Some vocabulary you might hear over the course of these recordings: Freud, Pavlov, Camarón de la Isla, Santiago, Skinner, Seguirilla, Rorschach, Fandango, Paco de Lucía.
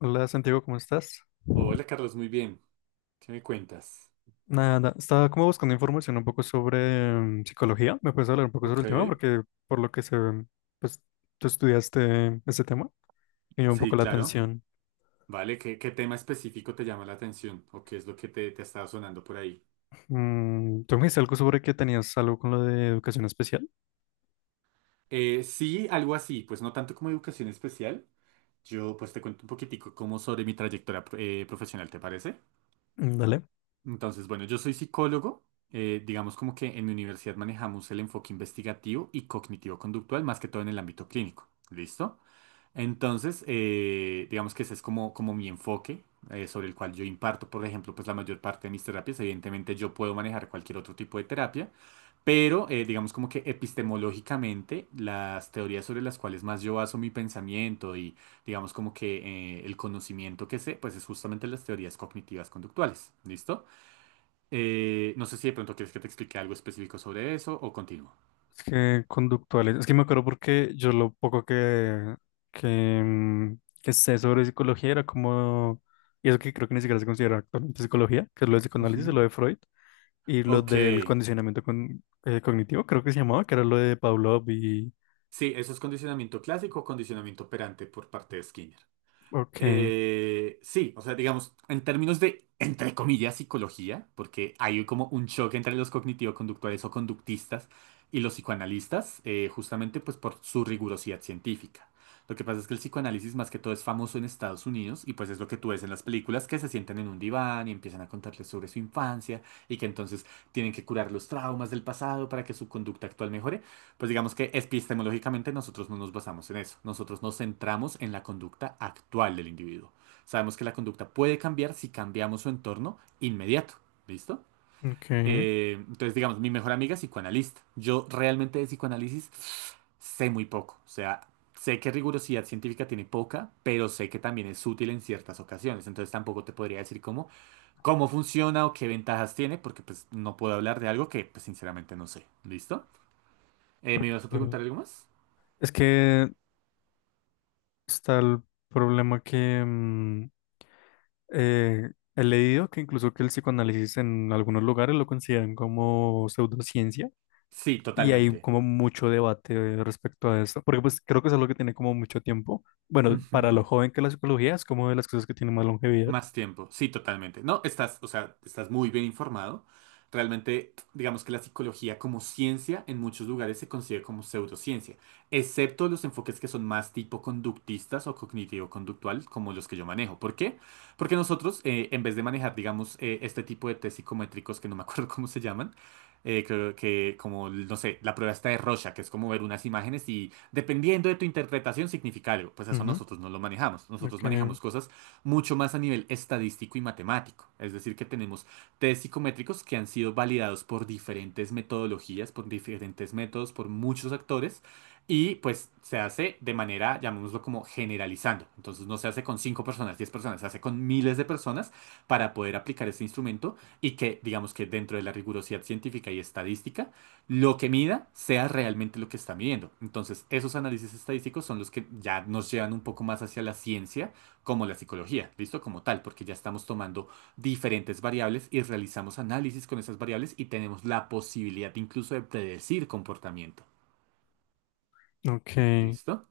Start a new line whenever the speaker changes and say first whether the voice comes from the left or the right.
left: Hola Santiago, ¿cómo estás?
right: Hola Carlos, muy bien. ¿Qué me cuentas?
left: Nada, estaba como buscando información un poco sobre psicología. ¿Me puedes hablar un poco sobre
right: Ok,
left: el tema? Porque por lo que se ve, pues tú estudiaste ese tema y me llama un poco
right: sí,
left: la
right: claro.
left: atención.
right: Vale, ¿qué tema específico te llama la atención o qué es lo que te estaba sonando por ahí?
left: Mm, tú me dijiste algo sobre que tenías algo con lo de educación especial.
right: Sí, algo así, pues no tanto como educación especial. Yo pues te cuento un poquitico como sobre mi trayectoria profesional, ¿te parece?
left: Mm. Dale.
right: Entonces, bueno, yo soy psicólogo. Digamos como que en mi universidad manejamos el enfoque investigativo y cognitivo-conductual, más que todo en el ámbito clínico. ¿Listo? Entonces, digamos que ese es como, como mi enfoque sobre el cual yo imparto, por ejemplo, pues la mayor parte de mis terapias. Evidentemente yo puedo manejar cualquier otro tipo de terapia, pero digamos como que epistemológicamente las teorías sobre las cuales más yo baso mi pensamiento y digamos como que el conocimiento que sé, pues es justamente las teorías cognitivas conductuales. ¿Listo? No sé si de pronto quieres que te explique algo específico sobre eso o continúo.
left: Es que conductuales. Es que me acuerdo porque yo lo poco que, mm, que sé sobre psicología era como... Y eso que creo que ni siquiera se considera actualmente psicología, que es lo de psicoanálisis y
right: Ujú.
left: lo de Freud. Y lo
right: Ok,
left: del cognitivo, creo que se llamaba, que era lo de Pavlov y...
right: sí, eso es condicionamiento clásico o condicionamiento operante por parte de Skinner.
left: Ok,
right: Sí, o sea, digamos, en términos de, entre comillas, psicología, porque hay como un choque entre los cognitivo-conductuales o conductistas y los psicoanalistas, justamente pues por su rigurosidad científica. Lo que pasa es que el psicoanálisis más que todo es famoso en Estados Unidos y pues es lo que tú ves en las películas que se sientan en un diván y empiezan a contarles sobre su infancia y que entonces tienen que curar los traumas del pasado para que su conducta actual mejore. Pues digamos que epistemológicamente nosotros no nos basamos en eso. Nosotros nos centramos en la conducta actual del individuo. Sabemos que la conducta puede cambiar si cambiamos su entorno inmediato. ¿Listo?
left: ok,
right: Entonces, digamos, mi mejor amiga es psicoanalista. Yo realmente de psicoanálisis sé muy poco. O sea, sé que rigurosidad científica tiene poca, pero sé que también es útil en ciertas ocasiones. Entonces tampoco te podría decir cómo, cómo funciona o qué ventajas tiene, porque pues no puedo hablar de algo que pues sinceramente no sé. ¿Listo? ¿Me ibas a
left: ok.
right: preguntar algo más?
left: Es que está el problema que eh, he leído que incluso que el psicoanálisis en algunos lugares lo consideran como pseudociencia
right: Sí,
left: y hay
right: totalmente.
left: como mucho debate respecto a esto, porque pues creo que es algo que tiene como mucho tiempo. Bueno, para lo
right: Ujú.
left: joven que la psicología es como de las cosas que tiene más longevidad.
right: Más tiempo, sí, totalmente. No, estás, o sea, estás muy bien informado. Realmente, digamos que la psicología como ciencia en muchos lugares se considera como pseudociencia, excepto los enfoques que son más tipo conductistas o cognitivo-conductual, como los que yo manejo. ¿Por qué? Porque nosotros, en vez de manejar, digamos, este tipo de test psicométricos que no me acuerdo cómo se llaman, creo que como, no sé, la prueba está de Rorschach, que es como ver unas imágenes y dependiendo de tu interpretación significa algo. Pues eso
left: Ujú.
right: nosotros no lo manejamos. Nosotros
left: Ok,
right: manejamos cosas mucho más a nivel estadístico y matemático. Es decir, que tenemos test psicométricos que han sido validados por diferentes metodologías, por diferentes métodos, por muchos actores, y pues se hace de manera, llamémoslo como generalizando. Entonces no se hace con 5 personas, 10 personas, se hace con miles de personas para poder aplicar este instrumento y que, digamos que dentro de la rigurosidad científica y estadística, lo que mida sea realmente lo que está midiendo. Entonces, esos análisis estadísticos son los que ya nos llevan un poco más hacia la ciencia como la psicología, ¿listo? Como tal, porque ya estamos tomando diferentes variables y realizamos análisis con esas variables y tenemos la posibilidad incluso de predecir comportamiento,
left: ok,
right: ¿listo?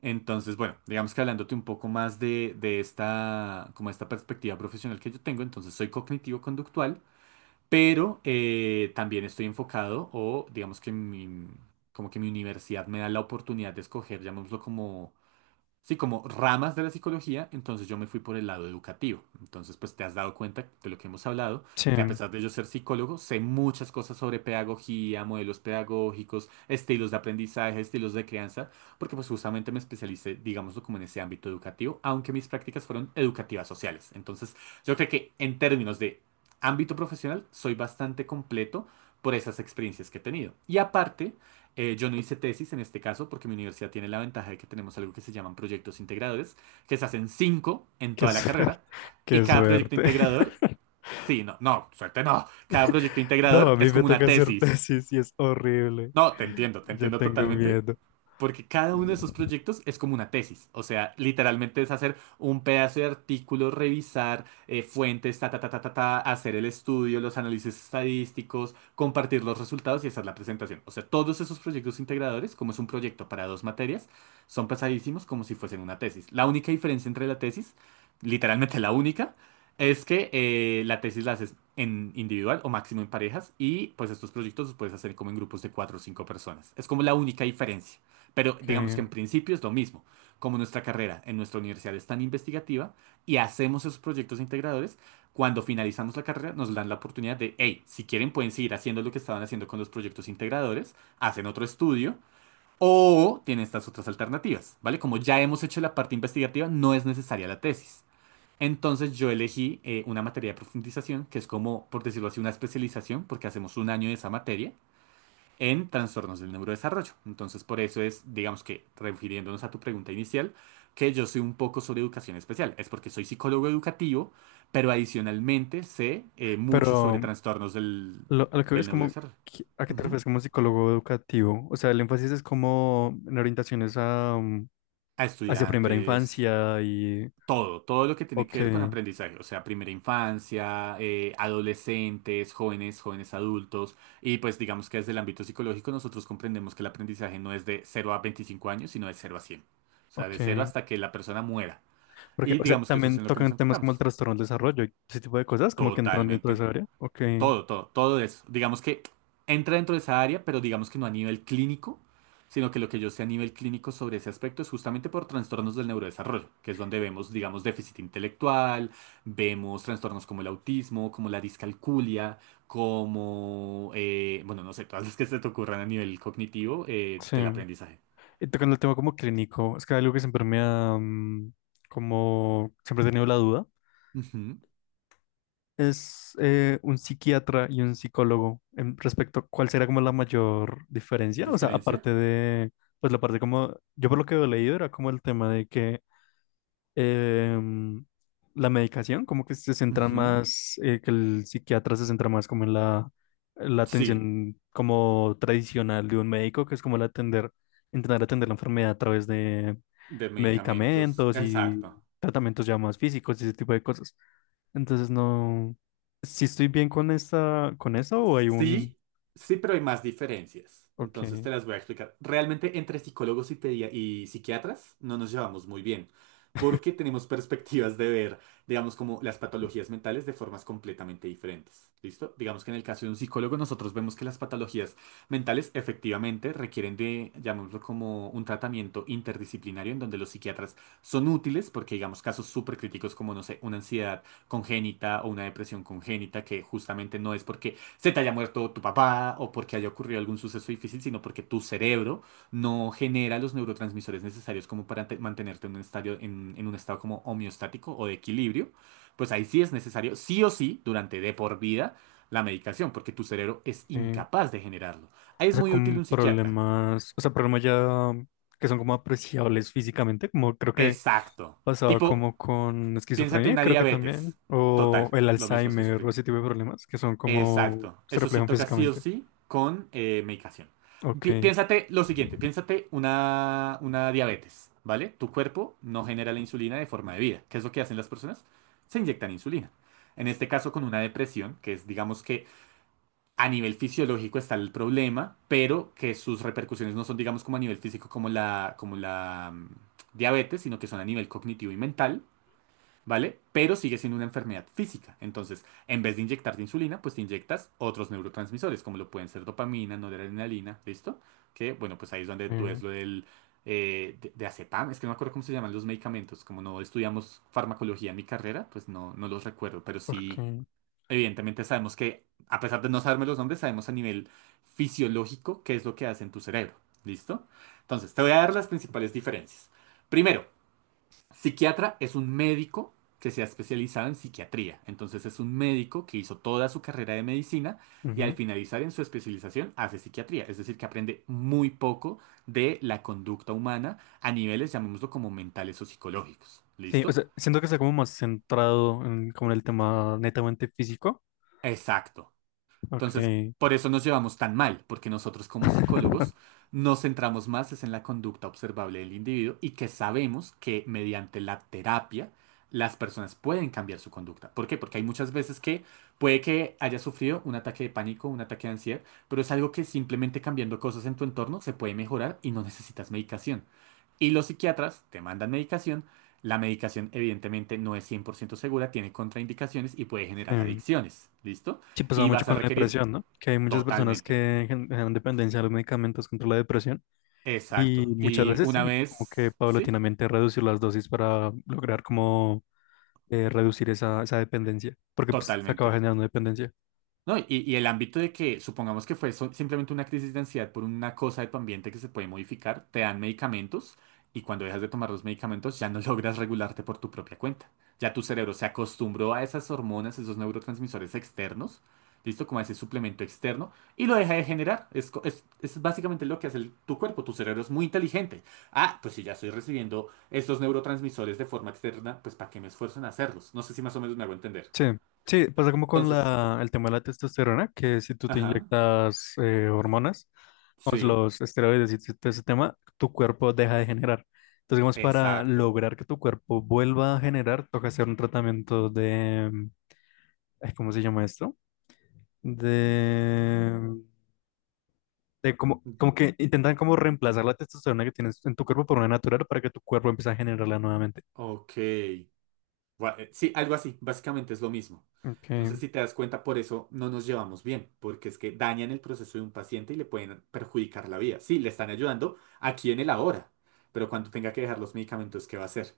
right: Entonces, bueno, digamos que hablándote un poco más de esta, como esta perspectiva profesional que yo tengo, entonces soy cognitivo-conductual, pero también estoy enfocado o digamos que mi, como que mi universidad me da la oportunidad de escoger, llamémoslo como sí, como ramas de la psicología, entonces yo me fui por el lado educativo. Entonces, pues te has dado cuenta de lo que hemos hablado, que a
left: sí.
right: pesar de yo ser psicólogo, sé muchas cosas sobre pedagogía, modelos pedagógicos, estilos de aprendizaje, estilos de crianza, porque pues justamente me especialicé, digámoslo, como en ese ámbito educativo, aunque mis prácticas fueron educativas sociales. Entonces, yo creo que en términos de ámbito profesional, soy bastante completo por esas experiencias que he tenido. Y aparte, yo no hice tesis en este caso porque mi universidad tiene la ventaja de que tenemos algo que se llaman proyectos integradores, que se hacen cinco en
left: Qué
right: toda la
left: suerte,
right: carrera y
left: qué
right: cada proyecto
left: suerte.
right: integrador, sí, no, no, suerte no, cada proyecto
left: No,
right: integrador
left: a mí
right: es
left: me
right: como una
left: toca hacer
right: tesis.
left: tesis y es horrible.
right: No, te
left: Ya
right: entiendo
left: tengo
right: totalmente,
left: miedo.
right: porque cada uno de esos proyectos es como una tesis, o sea, literalmente es hacer un pedazo de artículo, revisar fuentes, ta, ta, ta, ta, ta, ta, hacer el estudio, los análisis estadísticos, compartir los resultados y hacer la presentación. O sea, todos esos proyectos integradores, como es un proyecto para dos materias, son pesadísimos como si fuesen una tesis. La única diferencia entre la tesis, literalmente la única, es que la tesis la haces en individual o máximo en parejas y pues estos proyectos los puedes hacer como en grupos de cuatro o cinco personas. Es como la única diferencia. Pero
left: Ok,
right: digamos que en principio es lo mismo. Como nuestra carrera en nuestra universidad es tan investigativa y hacemos esos proyectos integradores, cuando finalizamos la carrera nos dan la oportunidad de, hey, si quieren pueden seguir haciendo lo que estaban haciendo con los proyectos integradores, hacen otro estudio o tiene estas otras alternativas, ¿vale? Como ya hemos hecho la parte investigativa, no es necesaria la tesis. Entonces yo elegí una materia de profundización, que es como, por decirlo así, una especialización, porque hacemos un año de esa materia en trastornos del neurodesarrollo. Entonces por eso es, digamos que, refiriéndonos a tu pregunta inicial, que yo soy un poco sobre educación especial. Es porque soy psicólogo educativo, pero adicionalmente sé mucho sobre
left: pero
right: trastornos
left: a lo que veo
right: del
left: es como,
right: neurodesarrollo.
left: ¿qué- ¿a qué te
right: Ujú.
left: refieres como psicólogo educativo? O sea, el énfasis es como en orientaciones a
right: A
left: hacia primera
right: estudiantes.
left: infancia y...
right: Todo, todo lo que tiene que
left: Ok,
right: ver con aprendizaje, o sea, primera infancia, adolescentes, jóvenes, jóvenes adultos, y pues digamos que desde el ámbito psicológico nosotros comprendemos que el aprendizaje no es de cero a 25 años, sino de cero a 100, o sea, de cero
left: ok.
right: hasta que la persona muera,
left: Porque,
right: y
left: o sea,
right: digamos que eso es
left: también
right: en lo que nos
left: tocan temas como el
right: enfocamos.
left: trastorno del desarrollo y ese tipo de cosas, como que entran dentro de
right: Totalmente.
left: esa área. Ok,
right: Todo, todo, todo eso. Digamos que entra dentro de esa área, pero digamos que no a nivel clínico, sino que lo que yo sé a nivel clínico sobre ese aspecto es justamente por trastornos del neurodesarrollo, que es donde vemos, digamos, déficit intelectual, vemos trastornos como el autismo, como la discalculia, como, bueno, no sé, todas las que se te ocurran a nivel cognitivo
left: sí.
right: del aprendizaje.
left: Y tocando el tema como clínico, es que algo que siempre como siempre he tenido la duda,
right: Ujú.
left: es un psiquiatra y un psicólogo en respecto a cuál será como la mayor diferencia, o sea,
right: ¿Diferencia?
left: aparte de, pues la parte como, yo por lo que he leído era como el tema de que em, la medicación, como que se centran
right: Ujú.
left: más, que el psiquiatra se centra más como en la
right: Sí,
left: atención como tradicional de un médico, que es como el atender, intentar atender la enfermedad a través de
right: de medicamentos.
left: medicamentos y
right: Exacto.
left: tratamientos ya más físicos y ese tipo de cosas. Entonces no, si estoy bien con esta, con eso o hay un,
right: Sí, sí, pero hay más diferencias.
left: ok,
right: Entonces te las voy a explicar. Realmente entre psicólogos y, y psiquiatras no nos llevamos muy bien, porque tenemos perspectivas de ver, digamos, como las patologías mentales de formas completamente diferentes. ¿Listo? Digamos que en el caso de un psicólogo nosotros vemos que las patologías mentales efectivamente requieren de, llamémoslo como un tratamiento interdisciplinario en donde los psiquiatras son útiles porque, digamos, casos súper críticos como, no sé, una ansiedad congénita o una depresión congénita que justamente no es porque se te haya muerto tu papá o porque haya ocurrido algún suceso difícil, sino porque tu cerebro no genera los neurotransmisores necesarios como para mantenerte en un estado, en un estado como homeostático o de equilibrio, pues ahí sí es necesario, sí o sí, durante de por vida, la medicación, porque tu cerebro es
left: ok.
right: incapaz de generarlo. Ahí
left: O
right: es
left: sea,
right: muy útil
left: con
right: un psiquiatra.
left: problemas, o sea, problemas ya que son como apreciables físicamente, como creo que
right: Exacto.
left: pasaba
right: Tipo,
left: como con
right: piénsate
left: esquizofrenia,
right: una
left: creo que también,
right: diabetes.
left: o
right: Total,
left: el
right: lo mismo es que
left: Alzheimer, o
right: sufrimos.
left: ese tipo de problemas que son como
right: Exacto.
left: se
right: Eso sí
left: reflejan
right: toca sí o
left: físicamente.
right: sí con medicación.
left: Ok,
right: Piénsate lo siguiente, piénsate una diabetes, ¿vale? Tu cuerpo no genera la insulina de forma debida. ¿Qué es lo que hacen las personas? Se inyectan insulina. En este caso con una depresión, que es digamos que a nivel fisiológico está el problema, pero que sus repercusiones no son digamos como a nivel físico como la diabetes, sino que son a nivel cognitivo y mental. ¿Vale? Pero sigue siendo una enfermedad física. Entonces, en vez de inyectarte insulina, pues te inyectas otros neurotransmisores, como lo pueden ser dopamina, noradrenalina, ¿listo? Que, bueno, pues ahí es donde tú ves
left: ok,
right: lo del... de acetam, es que no me acuerdo cómo se llaman los medicamentos, como no estudiamos farmacología en mi carrera, pues no, no los recuerdo, pero sí,
left: ok.
right: evidentemente sabemos que, a pesar de no saberme los nombres, sabemos a nivel fisiológico qué es lo que hace en tu cerebro, ¿listo? Entonces, te voy a dar las principales diferencias. Primero, psiquiatra es un médico que se ha especializado en psiquiatría. Entonces es un médico que hizo toda su carrera de medicina y al
left: Ujú.
right: finalizar en su especialización hace psiquiatría. Es decir, que aprende muy poco de la conducta humana a niveles, llamémoslo como mentales o psicológicos.
left: Sí, o
right: ¿Listo?
left: sea, siento que está como más centrado en, como en el tema netamente físico.
right: Exacto.
left: Ok.
right: Entonces, por eso nos llevamos tan mal, porque nosotros como psicólogos nos centramos más es en la conducta observable del individuo y que sabemos que mediante la terapia las personas pueden cambiar su conducta. ¿Por qué? Porque hay muchas veces que puede que haya sufrido un ataque de pánico, un ataque de ansiedad, pero es algo que simplemente cambiando cosas en tu entorno se puede mejorar y no necesitas medicación. Y los psiquiatras te mandan medicación. La medicación evidentemente no es 100% segura, tiene contraindicaciones y puede generar
left: Sí.
right: adicciones. ¿Listo?
left: Sí, pasaba
right: Y
left: mucho
right: vas a
left: con la
right: requerir
left: depresión, ¿no? Que hay muchas personas
right: totalmente.
left: que generan dependencia a los medicamentos contra la depresión. Y
right: Exacto.
left: muchas
right: Y
left: veces
right: una
left: tienen que como que
right: vez, sí,
left: paulatinamente reducir las dosis para lograr como reducir esa dependencia, porque pues, se acaba
right: totalmente.
left: generando dependencia.
right: No, y el ámbito de que supongamos que fue simplemente una crisis de ansiedad por una cosa de tu ambiente que se puede modificar, te dan medicamentos y cuando dejas de tomar los medicamentos ya no logras regularte por tu propia cuenta. Ya tu cerebro se acostumbró a esas hormonas, esos neurotransmisores externos, listo, como a ese suplemento externo, y lo deja de generar. Es básicamente lo que hace tu cuerpo, tu cerebro es muy inteligente. Ah, pues si ya estoy recibiendo estos neurotransmisores de forma externa, pues ¿para qué me esfuerzo en hacerlos? No sé si más o menos me hago entender.
left: Sí, sí, pasa como con
right: Entonces,
left: el tema de la testosterona, que si tú te
right: ajá,
left: inyectas hormonas, pues,
right: sí.
left: los esteroides y todo ese tema, tu cuerpo deja de generar. Entonces, digamos, para
right: Exacto.
left: lograr que tu cuerpo vuelva a generar, toca hacer un tratamiento ay, ¿cómo se llama esto? De de como, como
right: De-
left: que intentan como reemplazar la testosterona que tienes en tu cuerpo por una natural para que tu cuerpo empiece a generarla nuevamente.
right: Ok. Sí, algo así, básicamente es lo mismo.
left: Ok,
right: Entonces, si te das cuenta, por eso no nos llevamos bien, porque es que dañan el proceso de un paciente y le pueden perjudicar la vida. Sí, le están ayudando aquí en el ahora, pero cuando tenga que dejar los medicamentos, ¿qué va a hacer?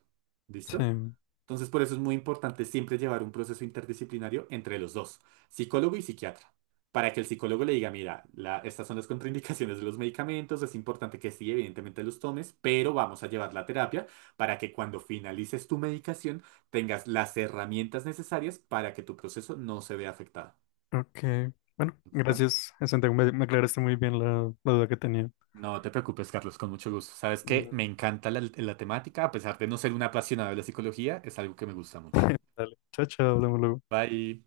right: ¿Listo?
left: sí,
right: Entonces, por eso es muy importante siempre llevar un proceso interdisciplinario entre los dos, psicólogo y psiquiatra, para que el psicólogo le diga, mira, estas son las contraindicaciones de los medicamentos, es importante que sí, evidentemente los tomes, pero vamos a llevar la terapia para que cuando finalices tu medicación tengas las herramientas necesarias para que tu proceso no se vea afectado.
left: ok. Bueno,
right: ¿Listo?
left: gracias, Santiago. Me aclaraste muy bien la duda que tenía.
right: No te preocupes, Carlos, con mucho gusto. Sabes que
left: Dale,
right: me encanta la temática, a pesar de no ser un apasionado de la psicología, es algo que me gusta mucho.
left: dale. Chao, chao, hablamos luego.
right: Bye.